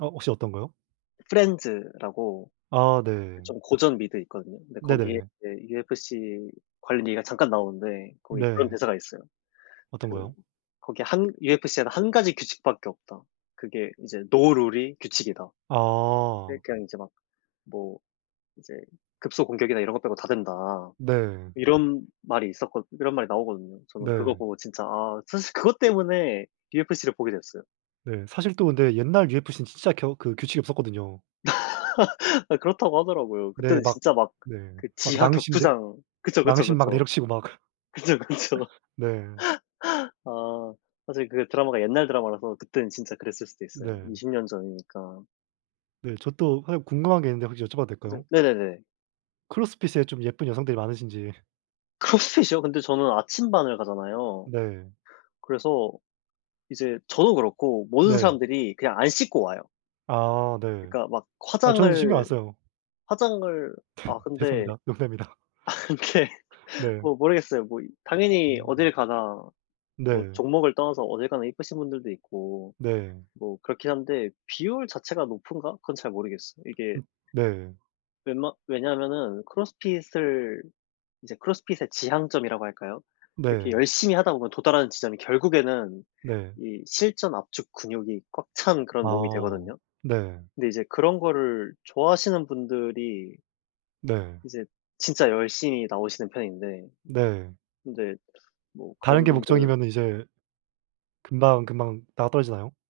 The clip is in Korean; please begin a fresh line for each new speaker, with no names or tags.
어 혹시 어떤 거요?
프렌즈라고
아
그
네.
좀 고전 미드 있거든요. 근데 거기에
네네.
이제 UFC 관련 얘기가 잠깐 나오는데 거기 그런
네.
대사가 있어요.
어떤
그
거요?
거기 1 "UFC에는 1 가지 규칙 밖에 없다." 그게 이제 "No rule이 규칙이다."
아.
그러니까 이제 막 뭐 이제 "급소 공격이나 이런 거 빼고 다 된다."
네.
이런 말이 있었거 이런 말이 나오거든요. 저는 그거
네.
보고 진짜 아 사실 그것 때문에 UFC를 보게 됐어요.
네. 사실 또 근데 옛날 UFC는 진짜 겨 그 규칙이 없었거든요.
아 그렇다고 하더라고요.
네
그때는
막
진짜 막
네.
그
막
지하
낭심 네
격투장 그쵸, 그쵸,
낭심 막
그쵸.
내려치고 막
그쵸, 그쵸.
네.
아 사실 그게 드라마가 옛날 드라마라서 그때는 진짜 그랬을 수도 있어요.
네.
20 년 전이니까.
네. 저 또 사실 궁금한 게 있는데 혹시 여쭤봐도
이제
될까요?
네네네.
크로스핏에 좀 예쁜 여성들이 많으신지.
크로스핏이요? 근데 저는 아침반을 가잖아요.
네.
그래서 이제 저도 그렇고 모든
네.
사람들이 그냥 안 씻고 와요.
아 네.
그러니까 막
아 저는 이제 신경 안
화장을,
써요.
화장을 아 근데
죄송합니다. 농담입니다.
아 근데
네.
뭐 모르겠어요. 뭐 이 당연히 어딜
음.
가나 뭐
네.
종목을 떠나서 어딜 가나 예쁘신 분들도 있고
네.
뭐 그렇긴 한데 비율 자체가 높은가? 그건 잘 모르겠어요. 이게
음 네.
웬만 왜냐면은 크로스핏을 이제 크로스핏의 지향점이라고 할까요. 이렇게
네.
열심히 하다 보면 도달하는 지점이 결국에는
네.
이 실전 압축 근육이 꽉 찬 그런 몸이
아.
되거든요.
네.
근데 이제 그런 거를 좋아하시는 분들이
네.
이제 진짜 열심히 나오시는 편인데.
네.
근데 뭐
다른
그런
게
분들
목적이면 이제 금방 금방 나가떨어지나요?